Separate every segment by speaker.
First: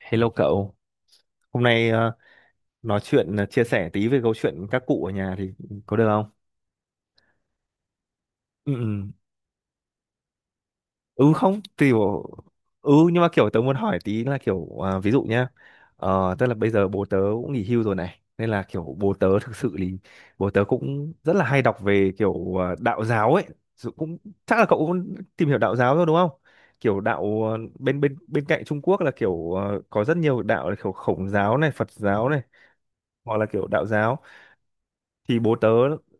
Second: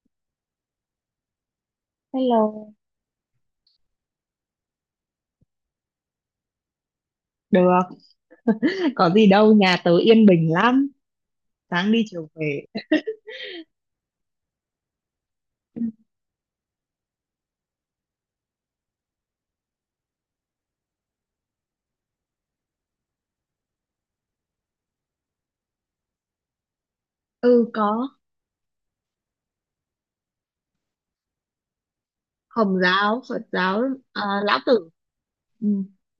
Speaker 1: Hello cậu, hôm nay
Speaker 2: Hello,
Speaker 1: nói chuyện, chia sẻ tí về câu chuyện các cụ ở nhà thì có được không?
Speaker 2: được.
Speaker 1: Ừ, ừ.
Speaker 2: Có gì đâu, nhà tớ yên bình lắm.
Speaker 1: Ừ, không,
Speaker 2: Sáng
Speaker 1: tùy
Speaker 2: đi chiều
Speaker 1: bộ.
Speaker 2: về.
Speaker 1: Ừ, nhưng mà kiểu tớ muốn hỏi tí là kiểu à, ví dụ nhá, tức là bây giờ bố tớ cũng nghỉ hưu rồi này, nên là kiểu bố tớ thực sự thì bố tớ cũng rất là hay đọc về kiểu đạo giáo ấy. Dù cũng chắc là cậu cũng tìm hiểu đạo giáo rồi đúng không? Kiểu đạo,
Speaker 2: Ừ,
Speaker 1: bên
Speaker 2: có.
Speaker 1: bên bên cạnh Trung Quốc là kiểu có rất nhiều đạo là kiểu Khổng giáo này, Phật giáo này,
Speaker 2: Hồng giáo,
Speaker 1: hoặc
Speaker 2: Phật
Speaker 1: là kiểu
Speaker 2: giáo.
Speaker 1: đạo giáo,
Speaker 2: À, Lão Tử.
Speaker 1: thì bố tớ
Speaker 2: Ừ.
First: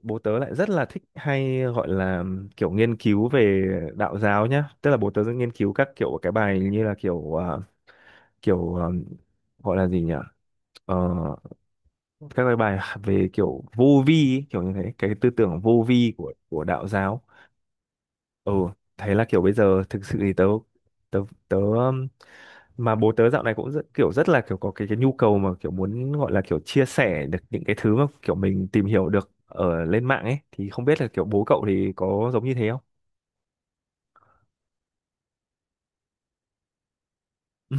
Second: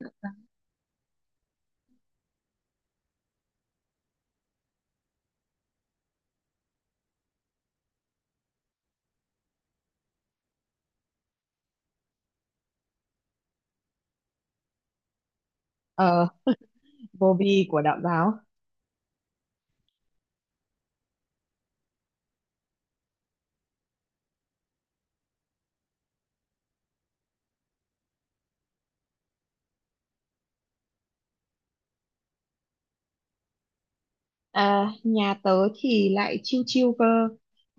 Speaker 1: bố tớ lại rất là thích hay gọi là kiểu nghiên cứu về đạo giáo nhá, tức là bố tớ rất nghiên cứu các kiểu cái bài như là kiểu à, kiểu à, gọi là gì nhỉ, Ờ, các cái bài về kiểu vô vi ấy, kiểu như thế cái tư tưởng vô vi
Speaker 2: Ờ,
Speaker 1: của đạo giáo.
Speaker 2: Vô vi của đạo giáo.
Speaker 1: Ừ, thế là kiểu bây giờ thực sự thì tớ tớ tớ mà bố tớ dạo này cũng rất, kiểu rất là kiểu có cái nhu cầu mà kiểu muốn gọi là kiểu chia sẻ được những cái thứ mà kiểu mình tìm hiểu được ở lên mạng ấy thì không biết là kiểu bố cậu thì có giống như thế không.
Speaker 2: À, nhà tớ thì lại chiêu chiêu cơ.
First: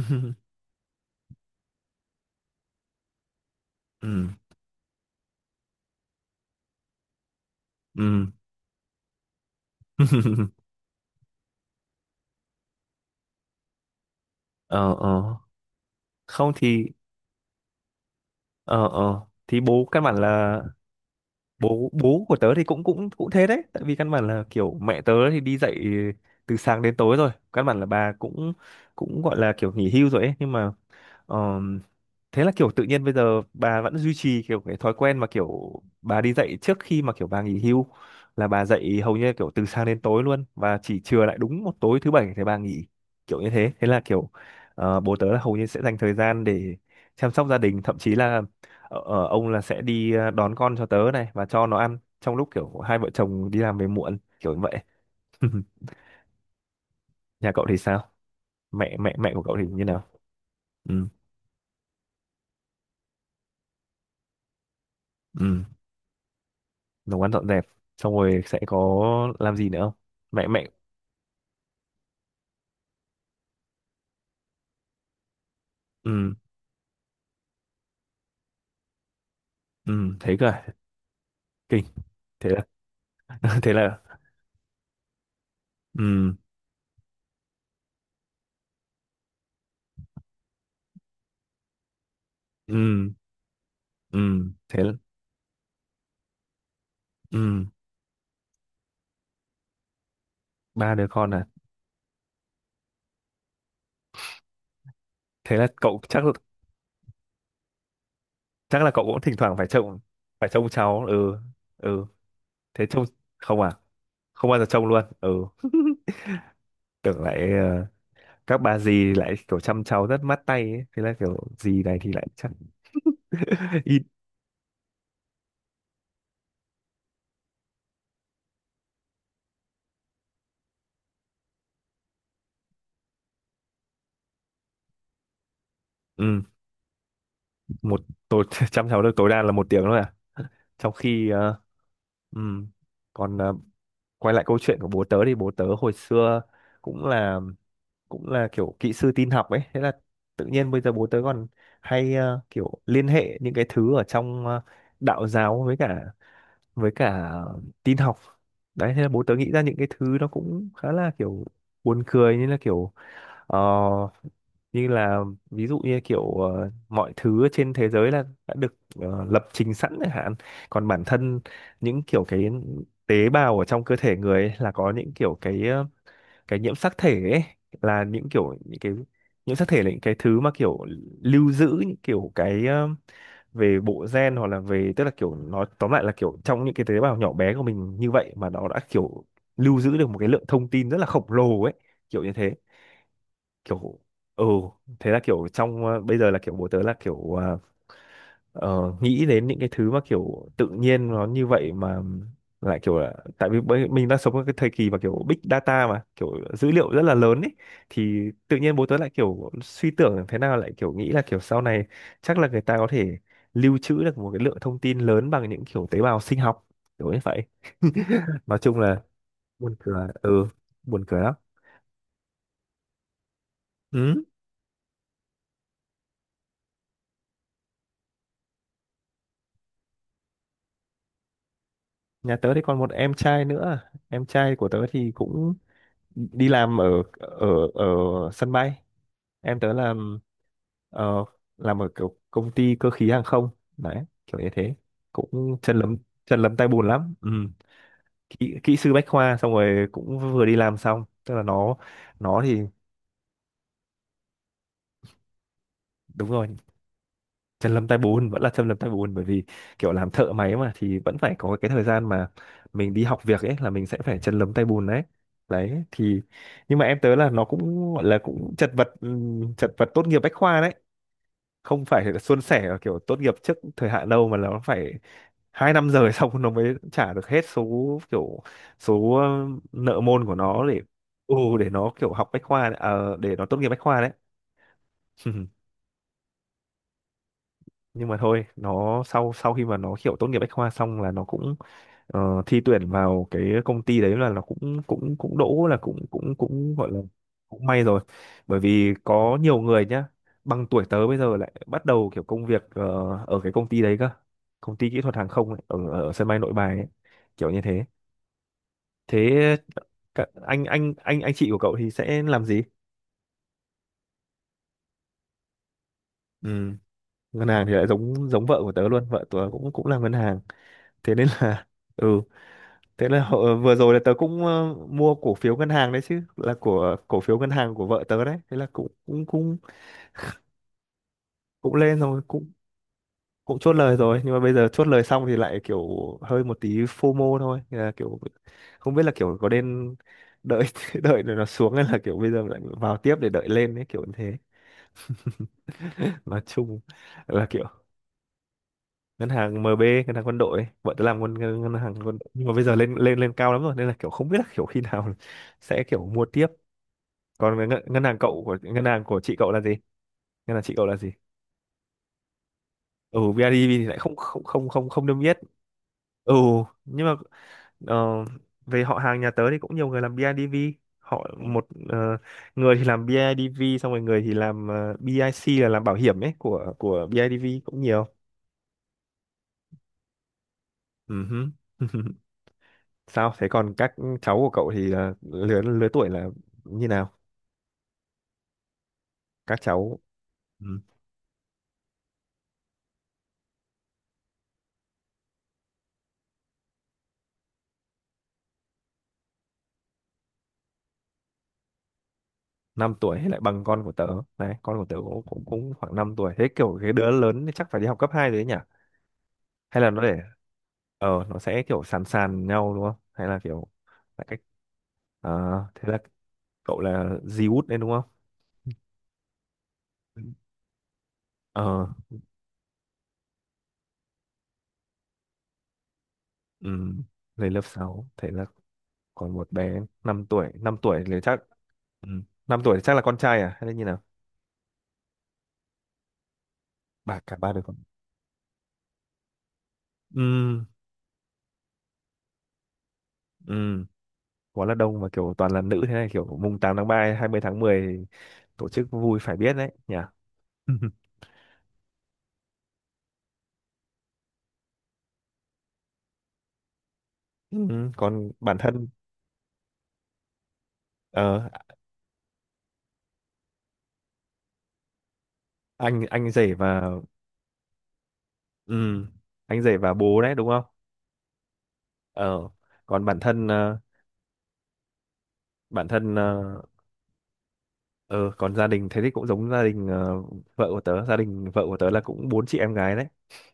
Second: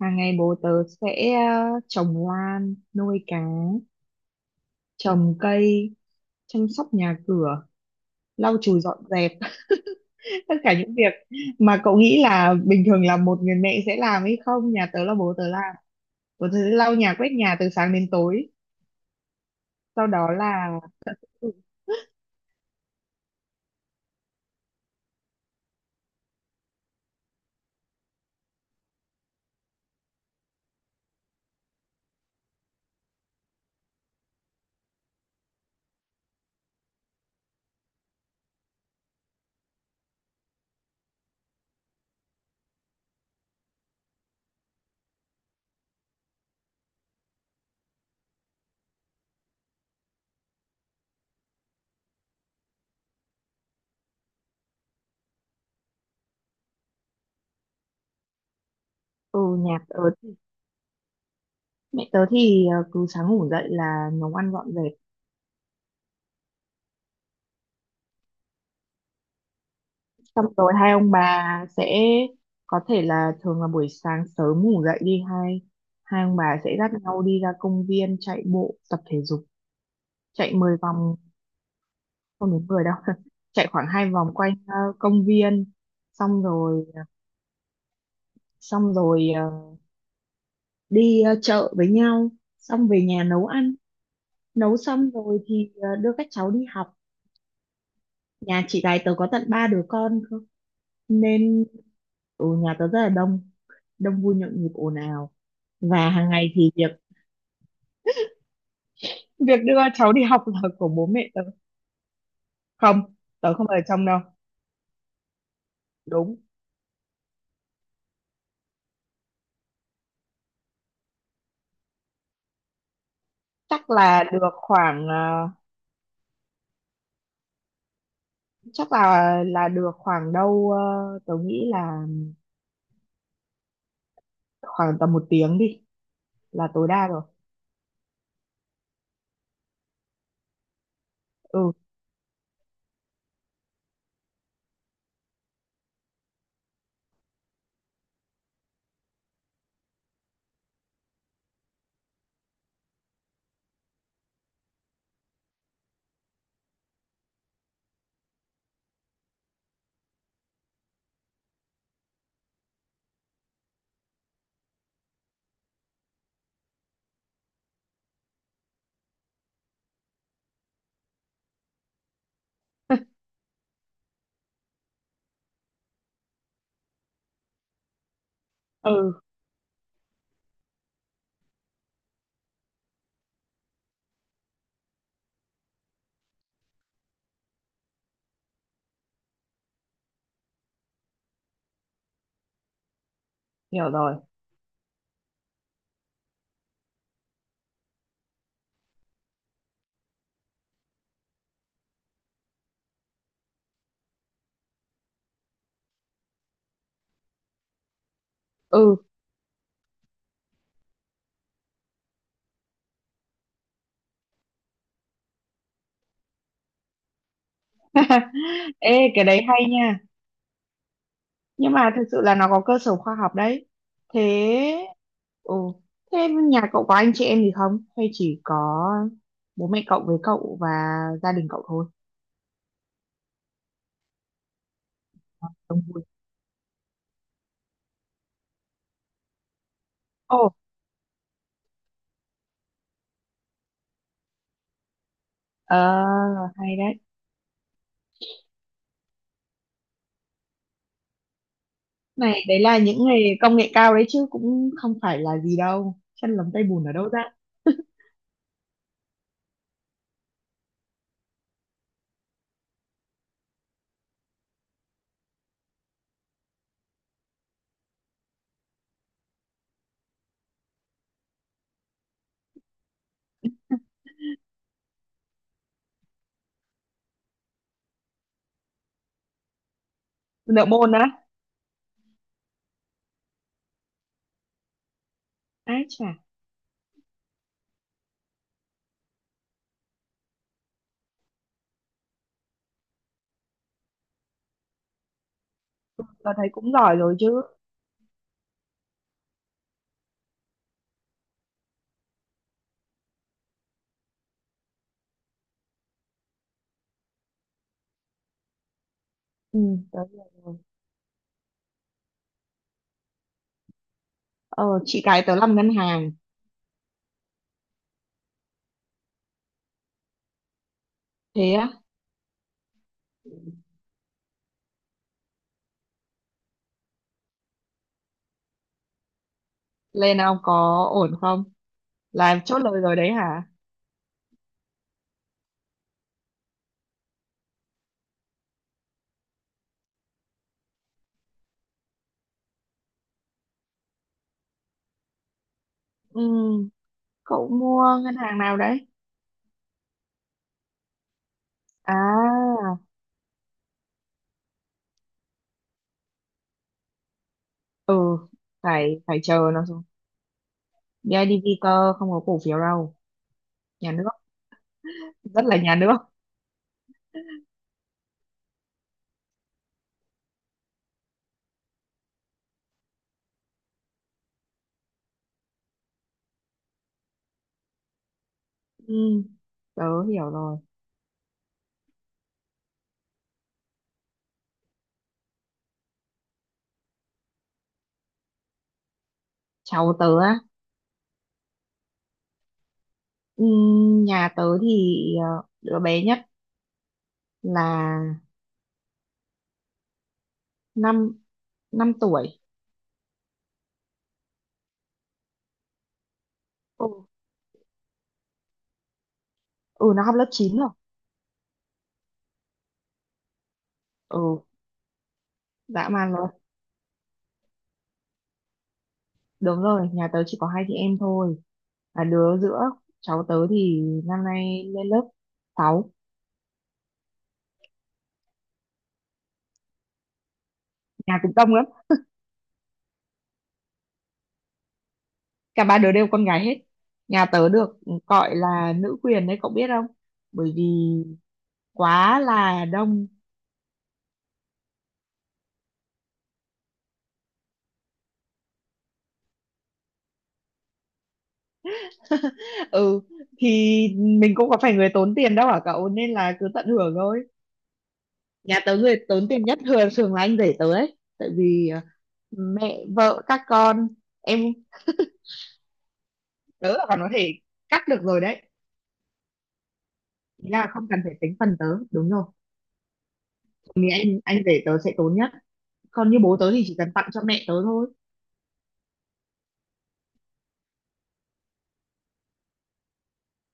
Speaker 2: Hàng ngày bố tớ sẽ trồng lan, nuôi cá,
Speaker 1: Ừ,
Speaker 2: trồng cây, chăm sóc nhà cửa,
Speaker 1: ừ.
Speaker 2: lau chùi dọn dẹp. Tất cả những việc mà cậu nghĩ là bình thường là một người mẹ sẽ làm hay không, nhà
Speaker 1: Ờ,
Speaker 2: tớ là
Speaker 1: ờ.
Speaker 2: bố tớ làm. Ủa,
Speaker 1: Không
Speaker 2: thế
Speaker 1: thì
Speaker 2: lau nhà quét nhà từ sáng đến tối,
Speaker 1: ờ, ờ, thì bố căn
Speaker 2: sau
Speaker 1: bản
Speaker 2: đó
Speaker 1: là
Speaker 2: là... Ừ.
Speaker 1: bố bố của tớ thì cũng cũng cũng thế đấy, tại vì căn bản là kiểu mẹ tớ thì đi dạy từ sáng đến tối rồi, căn bản là bà cũng cũng gọi là kiểu nghỉ hưu rồi ấy, nhưng mà thế là kiểu tự nhiên bây giờ bà vẫn duy trì kiểu cái thói quen mà kiểu bà đi dạy trước khi mà kiểu bà nghỉ hưu, là bà dạy hầu như kiểu từ sáng đến tối luôn và chỉ chừa lại đúng một tối thứ bảy thì bà nghỉ, kiểu như thế, thế là kiểu bố tớ là hầu như sẽ dành thời gian để chăm sóc gia đình, thậm chí là ông là sẽ đi đón con cho tớ này và cho nó ăn trong lúc kiểu hai vợ chồng đi làm về muộn, kiểu như vậy. Nhà cậu thì sao? Mẹ mẹ mẹ của cậu
Speaker 2: Ừ,
Speaker 1: thì
Speaker 2: nhà
Speaker 1: như
Speaker 2: tớ,
Speaker 1: nào? Ừ,
Speaker 2: mẹ tớ thì cứ sáng ngủ dậy là nấu ăn dọn dẹp.
Speaker 1: ừ, nấu ăn dọn dẹp xong rồi sẽ có làm gì nữa không?
Speaker 2: Xong
Speaker 1: Mẹ mẹ
Speaker 2: rồi hai ông bà sẽ có thể là thường là buổi sáng sớm ngủ dậy đi, hai hai
Speaker 1: Ừ,
Speaker 2: ông bà sẽ dắt nhau đi ra công viên chạy bộ tập thể dục,
Speaker 1: ừ, thế cơ
Speaker 2: chạy
Speaker 1: à?
Speaker 2: 10 vòng.
Speaker 1: Kinh. Thế
Speaker 2: Không
Speaker 1: là
Speaker 2: đến 10 đâu, chạy
Speaker 1: thế
Speaker 2: khoảng
Speaker 1: là
Speaker 2: hai vòng quanh công viên,
Speaker 1: ừ,
Speaker 2: xong rồi ờ, xong rồi ờ, đi chợ với nhau, xong về
Speaker 1: ừ
Speaker 2: nhà nấu ăn.
Speaker 1: ừ
Speaker 2: Nấu
Speaker 1: thế là,
Speaker 2: xong rồi thì đưa các cháu đi học.
Speaker 1: ừ.
Speaker 2: Nhà chị gái tớ có tận ba đứa con cơ,
Speaker 1: Ba đứa con à?
Speaker 2: nên ở nhà tớ rất là đông, đông vui nhộn nhịp ồn ào.
Speaker 1: Thế là cậu,
Speaker 2: Và
Speaker 1: chắc
Speaker 2: hàng ngày thì việc
Speaker 1: chắc là cậu cũng thỉnh thoảng
Speaker 2: việc
Speaker 1: phải
Speaker 2: đưa
Speaker 1: trông
Speaker 2: cháu đi học
Speaker 1: phải trông
Speaker 2: là của
Speaker 1: cháu.
Speaker 2: bố mẹ
Speaker 1: Ừ,
Speaker 2: tớ.
Speaker 1: ừ, thế
Speaker 2: Không,
Speaker 1: trông
Speaker 2: tớ
Speaker 1: không
Speaker 2: không
Speaker 1: à?
Speaker 2: ở trong đâu.
Speaker 1: Không bao giờ trông luôn. Ừ,
Speaker 2: Đúng.
Speaker 1: tưởng lại, các bà dì lại kiểu chăm cháu rất mát tay ấy. Thế là kiểu dì này thì lại chắc
Speaker 2: Chắc
Speaker 1: ít.
Speaker 2: là được khoảng chắc là được khoảng đâu tớ nghĩ là khoảng tầm một tiếng đi,
Speaker 1: Ừ,
Speaker 2: là tối đa rồi.
Speaker 1: một tối chăm cháu được tối đa là một tiếng thôi à? Trong khi
Speaker 2: Ừ.
Speaker 1: ừm, còn quay lại câu chuyện của bố tớ thì bố tớ hồi xưa cũng là cũng là kiểu kỹ sư tin học ấy, thế là tự nhiên bây giờ bố tớ còn hay kiểu liên hệ những cái thứ ở trong, đạo giáo với cả tin học đấy, thế là bố tớ nghĩ ra những cái thứ nó cũng khá là kiểu buồn cười, như là kiểu Ờ, như là, ví dụ như kiểu mọi thứ trên thế giới là đã được lập trình sẵn chẳng hạn. Còn bản thân những kiểu cái tế bào ở trong cơ thể người ấy là có những kiểu cái, cái nhiễm sắc thể ấy, là những kiểu những cái
Speaker 2: Ừ,
Speaker 1: nhiễm sắc thể là những cái thứ mà kiểu lưu giữ những kiểu cái, về bộ gen, hoặc là về, tức là kiểu nói tóm lại là kiểu trong những cái tế bào nhỏ bé của mình như vậy mà nó đã kiểu lưu giữ được một cái lượng thông tin rất là khổng lồ ấy, kiểu như thế,
Speaker 2: hiểu
Speaker 1: kiểu
Speaker 2: rồi.
Speaker 1: ừ. Thế là kiểu trong, bây giờ là kiểu bố tớ là kiểu nghĩ đến những cái thứ mà kiểu tự nhiên nó như vậy, mà lại kiểu là tại vì mình đang sống trong cái thời kỳ mà kiểu big data mà kiểu dữ liệu rất là lớn ấy, thì tự nhiên bố
Speaker 2: Ừ.
Speaker 1: tớ lại kiểu suy tưởng thế nào lại kiểu nghĩ là kiểu sau này chắc là người ta có thể lưu trữ được một cái lượng thông tin lớn bằng những kiểu tế bào sinh học, kiểu như vậy. Nói chung là
Speaker 2: Ê, cái đấy hay
Speaker 1: buồn
Speaker 2: nha.
Speaker 1: cười. Ừ, buồn cười lắm.
Speaker 2: Nhưng mà thực sự là nó có cơ sở khoa học đấy. Thế.
Speaker 1: Ừ,
Speaker 2: Ừ. Thế nhà cậu có anh chị em gì không, hay chỉ có bố mẹ cậu với cậu và gia đình cậu thôi?
Speaker 1: nhà tớ thì còn một em trai nữa, em trai của tớ thì cũng
Speaker 2: Đông vui.
Speaker 1: đi làm ở ở ở sân bay. Em tớ làm,
Speaker 2: Ồ.
Speaker 1: ờ, làm ở kiểu công ty cơ khí hàng không, đấy kiểu như thế, cũng
Speaker 2: Ờ.
Speaker 1: chân lấm tay
Speaker 2: Hay
Speaker 1: bùn
Speaker 2: đấy.
Speaker 1: lắm ừ. Kỹ sư bách khoa xong rồi cũng vừa đi làm xong, tức là nó
Speaker 2: Này,
Speaker 1: nó thì
Speaker 2: đấy là những nghề công nghệ cao đấy chứ, cũng không phải là gì đâu,
Speaker 1: đúng
Speaker 2: chân
Speaker 1: rồi,
Speaker 2: lấm tay bùn ở đâu ra.
Speaker 1: chân lâm tay bùn vẫn là chân lâm tay bùn, bởi vì kiểu làm thợ máy mà thì vẫn phải có cái thời gian mà mình đi học việc ấy là mình sẽ phải chân lấm tay bùn đấy, đấy thì nhưng mà em tớ là nó cũng gọi là cũng chật vật, chật vật tốt nghiệp bách khoa đấy, không phải là suôn sẻ ở kiểu tốt nghiệp trước thời hạn đâu, mà là nó phải 2 năm rồi xong nó mới trả được hết số, kiểu số nợ môn của
Speaker 2: Nợ
Speaker 1: nó để,
Speaker 2: môn á?
Speaker 1: ừ, để nó kiểu học bách khoa đấy, à, để nó tốt nghiệp bách khoa đấy.
Speaker 2: Ái chà.
Speaker 1: Nhưng mà thôi, nó sau sau khi mà nó kiểu tốt nghiệp bách khoa xong là nó cũng thi tuyển vào cái công ty đấy, là nó cũng cũng cũng đỗ, là cũng
Speaker 2: Tớ
Speaker 1: cũng
Speaker 2: thấy cũng
Speaker 1: cũng gọi
Speaker 2: giỏi
Speaker 1: là
Speaker 2: rồi chứ.
Speaker 1: cũng may rồi, bởi vì có nhiều người nhá, bằng tuổi tớ bây giờ lại bắt đầu kiểu công việc, ở cái công ty đấy cơ, công ty kỹ thuật hàng không ấy, ở ở sân bay Nội Bài ấy, kiểu như thế. Thế
Speaker 2: Ừ, tớ hiểu rồi.
Speaker 1: anh chị của cậu thì sẽ làm gì?
Speaker 2: Ờ, chị cái tớ làm ngân hàng.
Speaker 1: Ừ, ngân hàng thì lại giống giống vợ của tớ luôn, vợ tớ cũng cũng làm ngân hàng, thế nên
Speaker 2: Thế
Speaker 1: là
Speaker 2: á?
Speaker 1: ừ. Thế là vừa rồi là tớ cũng mua cổ phiếu ngân hàng đấy chứ, là của cổ phiếu ngân hàng của vợ tớ đấy. Thế là cũng cũng cũng
Speaker 2: Lên ông có ổn không?
Speaker 1: cũng lên rồi,
Speaker 2: Làm
Speaker 1: cũng
Speaker 2: chốt lời rồi đấy hả?
Speaker 1: cũng chốt lời rồi, nhưng mà bây giờ chốt lời xong thì lại kiểu hơi một tí FOMO thôi. Thế là kiểu không biết là kiểu có nên đợi đợi rồi nó xuống hay là kiểu bây giờ lại vào tiếp để đợi lên ấy, kiểu như thế. Nói
Speaker 2: Ừ.
Speaker 1: chung là
Speaker 2: Cậu
Speaker 1: kiểu
Speaker 2: mua ngân hàng nào đấy?
Speaker 1: ngân hàng MB, ngân hàng quân đội, ấy. Vợ tớ làm ngân ngân ngân hàng quân đội. Nhưng mà
Speaker 2: À.
Speaker 1: bây giờ lên lên lên cao lắm rồi, nên là kiểu không biết là kiểu khi nào sẽ kiểu mua tiếp. Còn
Speaker 2: Ừ,
Speaker 1: ngân hàng cậu, của ngân
Speaker 2: phải
Speaker 1: hàng của
Speaker 2: phải
Speaker 1: chị
Speaker 2: chờ
Speaker 1: cậu là
Speaker 2: nó
Speaker 1: gì,
Speaker 2: xuống.
Speaker 1: ngân hàng chị cậu là gì?
Speaker 2: BIDV cơ, không có cổ phiếu đâu.
Speaker 1: Ừ, BIDV thì
Speaker 2: Nhà
Speaker 1: lại
Speaker 2: nước,
Speaker 1: không không không không không đâm biết.
Speaker 2: rất là nhà nước.
Speaker 1: Ừ, nhưng mà, ờ, về họ hàng nhà tớ thì cũng nhiều người làm BIDV, họ một, người thì làm BIDV xong rồi người thì làm, BIC là làm bảo hiểm ấy của BIDV cũng nhiều.
Speaker 2: Ừ, tớ hiểu rồi.
Speaker 1: Ừ hứ. Sao thế, còn các cháu của cậu thì là lứa lứa tuổi là như nào, các
Speaker 2: Cháu
Speaker 1: cháu?
Speaker 2: tớ á?
Speaker 1: Ừ,
Speaker 2: Ừ, nhà tớ thì đứa bé nhất là năm năm tuổi.
Speaker 1: 5 tuổi thì lại bằng con của tớ đấy, con của tớ cũng cũng, cũng khoảng 5 tuổi, thế kiểu
Speaker 2: Ừ.
Speaker 1: cái đứa lớn thì chắc phải đi học cấp 2 rồi đấy nhỉ, hay
Speaker 2: Ừ,
Speaker 1: là nó
Speaker 2: nó học
Speaker 1: để,
Speaker 2: lớp chín rồi.
Speaker 1: ờ, nó sẽ kiểu sàn sàn nhau đúng không, hay là kiểu là cách,
Speaker 2: Ừ.
Speaker 1: à, thế
Speaker 2: Dã
Speaker 1: là
Speaker 2: man luôn.
Speaker 1: cậu là di út đấy đúng không,
Speaker 2: Đúng rồi, nhà tớ chỉ có hai chị em thôi,
Speaker 1: ờ.
Speaker 2: là đứa giữa. Cháu tớ thì năm nay lên lớp sáu.
Speaker 1: Ừ, lên lớp 6. Thế là còn một bé 5 tuổi, 5 tuổi thì
Speaker 2: Nhà cũng
Speaker 1: chắc
Speaker 2: đông lắm.
Speaker 1: ừ. 5 tuổi thì chắc là con trai à hay là như nào?
Speaker 2: Cả ba đứa đều con gái hết.
Speaker 1: Bà,
Speaker 2: Nhà
Speaker 1: cả
Speaker 2: tớ
Speaker 1: ba đứa con.
Speaker 2: được gọi là nữ quyền đấy cậu biết không, bởi vì
Speaker 1: Ừ,
Speaker 2: quá là đông.
Speaker 1: ừ, quá là đông và kiểu toàn là nữ thế này, kiểu mùng 8 tháng 3, 20 tháng 10, tổ chức vui phải biết đấy nhỉ.
Speaker 2: Ừ, thì mình cũng có phải người tốn tiền đâu hả cậu, nên là cứ tận hưởng thôi.
Speaker 1: Ừ. Còn bản
Speaker 2: Nhà tớ
Speaker 1: thân
Speaker 2: người tốn tiền nhất thường thường là anh rể tớ ấy, tại
Speaker 1: ờ,
Speaker 2: vì mẹ vợ các con. Em
Speaker 1: anh rể
Speaker 2: tớ là
Speaker 1: và
Speaker 2: còn có thể cắt được rồi đấy.
Speaker 1: ừ, anh rể và bố đấy đúng
Speaker 2: Ý
Speaker 1: không?
Speaker 2: là không cần phải tính phần tớ, đúng rồi.
Speaker 1: ờ Còn
Speaker 2: Thì anh rể tớ sẽ tốn nhất.
Speaker 1: bản
Speaker 2: Còn
Speaker 1: thân
Speaker 2: như bố
Speaker 1: ờ
Speaker 2: tớ thì chỉ cần tặng cho mẹ tớ thôi.
Speaker 1: ờ, còn gia đình thế thì cũng giống vợ của tớ gia đình vợ của tớ là cũng bốn chị em gái đấy.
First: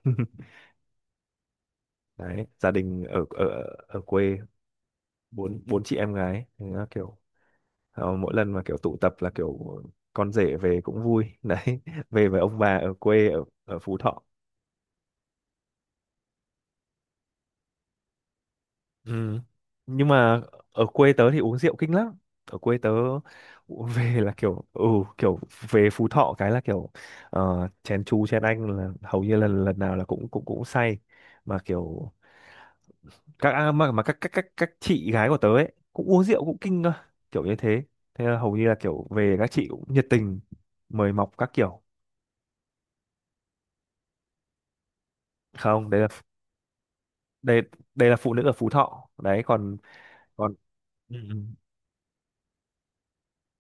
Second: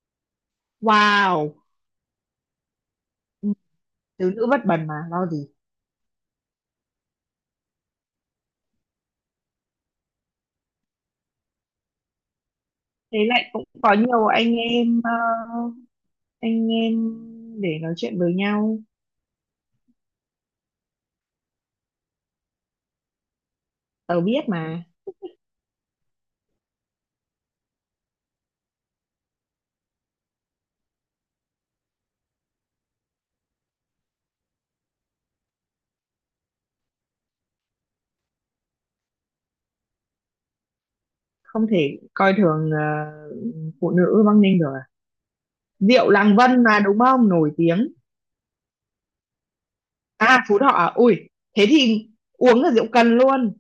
Speaker 2: Wow.
Speaker 1: Đấy, gia đình ở ở
Speaker 2: Ừ,
Speaker 1: ở
Speaker 2: tứ
Speaker 1: quê.
Speaker 2: nữ bất bần mà lo gì.
Speaker 1: Bốn Bốn chị em gái. Thế là mỗi lần mà kiểu tụ tập là kiểu con rể về cũng vui đấy. Về với ông bà ở
Speaker 2: Thế
Speaker 1: quê, ở
Speaker 2: lại cũng
Speaker 1: ở
Speaker 2: có
Speaker 1: Phú Thọ.
Speaker 2: nhiều anh em anh em để nói chuyện với nhau.
Speaker 1: Ừ. Nhưng mà ở quê tớ thì uống rượu kinh lắm. Ở quê tớ về
Speaker 2: Tớ
Speaker 1: là
Speaker 2: biết
Speaker 1: kiểu ừ
Speaker 2: mà.
Speaker 1: kiểu về Phú Thọ cái là chén chú chén anh là hầu như lần lần nào là cũng cũng cũng say, mà kiểu các à, mà các chị gái của tớ ấy cũng uống rượu cũng kinh cơ, kiểu như thế. Thế là hầu như là kiểu về các chị cũng nhiệt tình mời mọc các
Speaker 2: Không
Speaker 1: kiểu.
Speaker 2: thể coi thường phụ nữ Bắc Ninh được à.
Speaker 1: Không,
Speaker 2: Rượu Làng Vân mà, đúng không, nổi
Speaker 1: đây
Speaker 2: tiếng.
Speaker 1: đây là phụ nữ ở Phú Thọ. Đấy còn
Speaker 2: À,
Speaker 1: còn
Speaker 2: Phú Thọ à? Ui,
Speaker 1: ừ. Ừ.
Speaker 2: thế thì uống là rượu cần luôn.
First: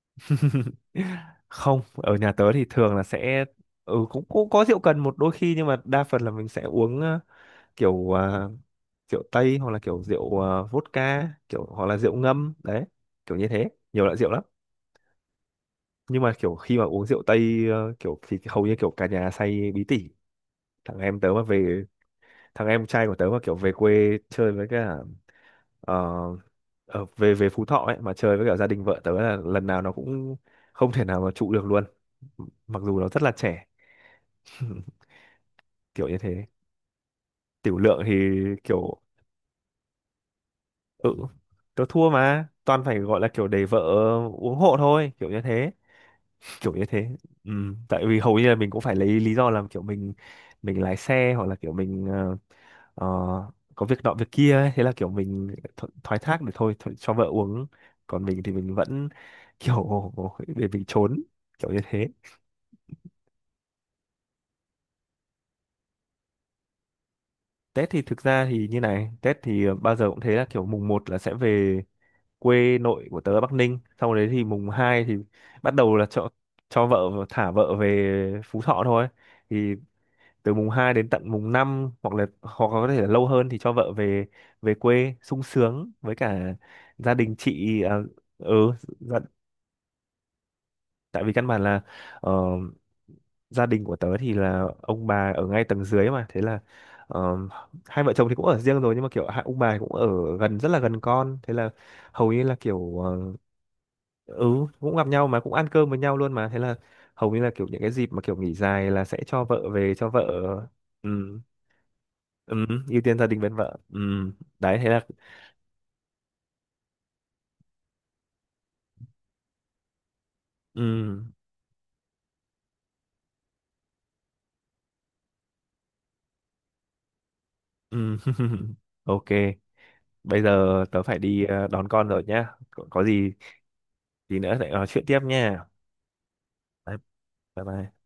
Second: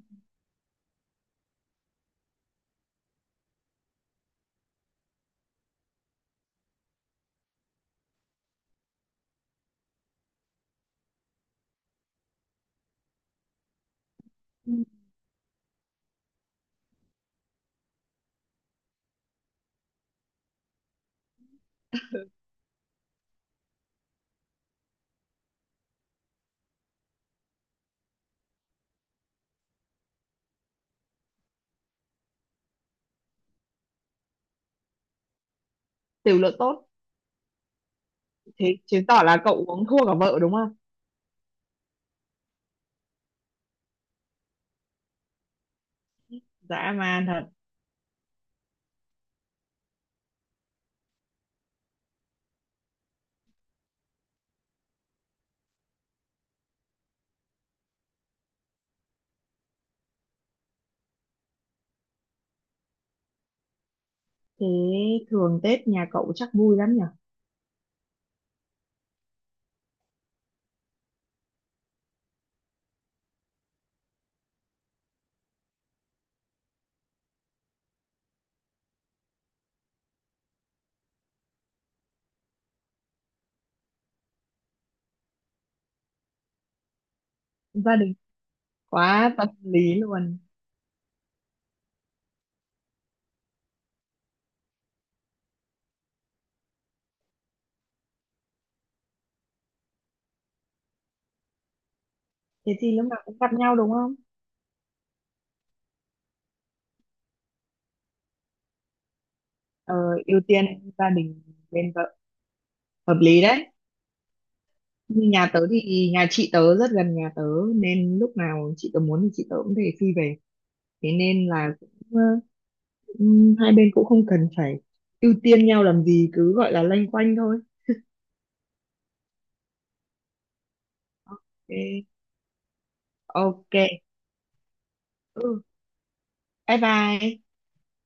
Speaker 1: Không, ở nhà tớ thì thường là sẽ ừ cũng cũng có rượu cần một đôi khi, nhưng mà đa phần là mình sẽ uống kiểu ờ, rượu tây hoặc là kiểu vodka, kiểu hoặc là rượu ngâm đấy, kiểu như thế, nhiều loại rượu lắm.
Speaker 2: Ừ,
Speaker 1: Nhưng mà kiểu khi mà uống rượu tây kiểu thì hầu như kiểu cả nhà say bí tỉ. thằng em tớ mà về Thằng em trai của tớ mà kiểu về quê chơi với cả, uh, về về Phú Thọ ấy, mà chơi với cả gia đình vợ tớ là lần nào nó cũng không thể nào mà trụ được luôn, mặc dù nó rất là trẻ. Kiểu như
Speaker 2: tiểu
Speaker 1: thế.
Speaker 2: lượng tốt.
Speaker 1: Tiểu lượng thì
Speaker 2: Thế
Speaker 1: kiểu
Speaker 2: chứng tỏ là cậu uống thua cả vợ đúng không?
Speaker 1: ừ tớ thua, mà toàn phải gọi là kiểu để vợ uống hộ thôi, kiểu như thế, kiểu như
Speaker 2: Dã
Speaker 1: thế.
Speaker 2: man thật.
Speaker 1: Ừ. Tại vì hầu như là mình cũng phải lấy lý do là kiểu mình lái xe hoặc là kiểu mình ờ, có việc nọ việc kia ấy. Thế là kiểu mình thoái thác được thôi, thôi cho vợ uống, còn mình thì mình vẫn kiểu để mình trốn, kiểu như thế.
Speaker 2: Thế thường Tết nhà cậu chắc vui lắm nhỉ.
Speaker 1: Tết thì thực ra thì như này, Tết thì bao giờ cũng thế, là kiểu mùng một là sẽ về quê nội của tớ ở Bắc Ninh, sau đấy thì mùng 2 thì bắt đầu là cho vợ, thả vợ về Phú Thọ thôi. Thì từ mùng 2 đến tận mùng 5 hoặc là hoặc có thể là lâu hơn thì cho vợ về, về quê sung sướng với cả gia đình chị à,
Speaker 2: Gia đình.
Speaker 1: ừ. Dạ,
Speaker 2: Quá tâm lý luôn.
Speaker 1: tại vì căn bản là ờ, gia đình của tớ thì là ông bà ở ngay tầng dưới mà, thế là ờ, hai vợ chồng thì cũng ở riêng rồi, nhưng mà kiểu hai ông bà cũng ở gần, rất là gần con, thế là hầu như là
Speaker 2: Thế thì
Speaker 1: kiểu
Speaker 2: lúc nào
Speaker 1: ờ,
Speaker 2: cũng gặp nhau đúng không?
Speaker 1: ừ cũng gặp nhau mà cũng ăn cơm với nhau luôn, mà thế là hầu như là kiểu những cái dịp mà kiểu nghỉ dài là sẽ cho vợ về,
Speaker 2: Ờ,
Speaker 1: cho vợ
Speaker 2: ưu tiên gia
Speaker 1: ừ
Speaker 2: đình bên vợ.
Speaker 1: ừ ưu
Speaker 2: Hợp
Speaker 1: tiên gia đình
Speaker 2: lý
Speaker 1: bên
Speaker 2: đấy.
Speaker 1: vợ, ừ đấy thế là
Speaker 2: Như nhà tớ thì nhà chị tớ rất gần nhà tớ, nên lúc nào chị tớ muốn thì chị tớ cũng thể phi về.
Speaker 1: ừ
Speaker 2: Thế nên là cũng, hai bên cũng không cần phải ưu tiên nhau làm gì, cứ gọi là loanh quanh thôi.
Speaker 1: ừ. Ok, bây giờ tớ phải đi đón
Speaker 2: Thế,
Speaker 1: con rồi nhá, có gì
Speaker 2: ok.
Speaker 1: tí nữa lại nói chuyện tiếp
Speaker 2: Ừ,
Speaker 1: nha.
Speaker 2: bye
Speaker 1: Đấy,
Speaker 2: bye.
Speaker 1: bye bye.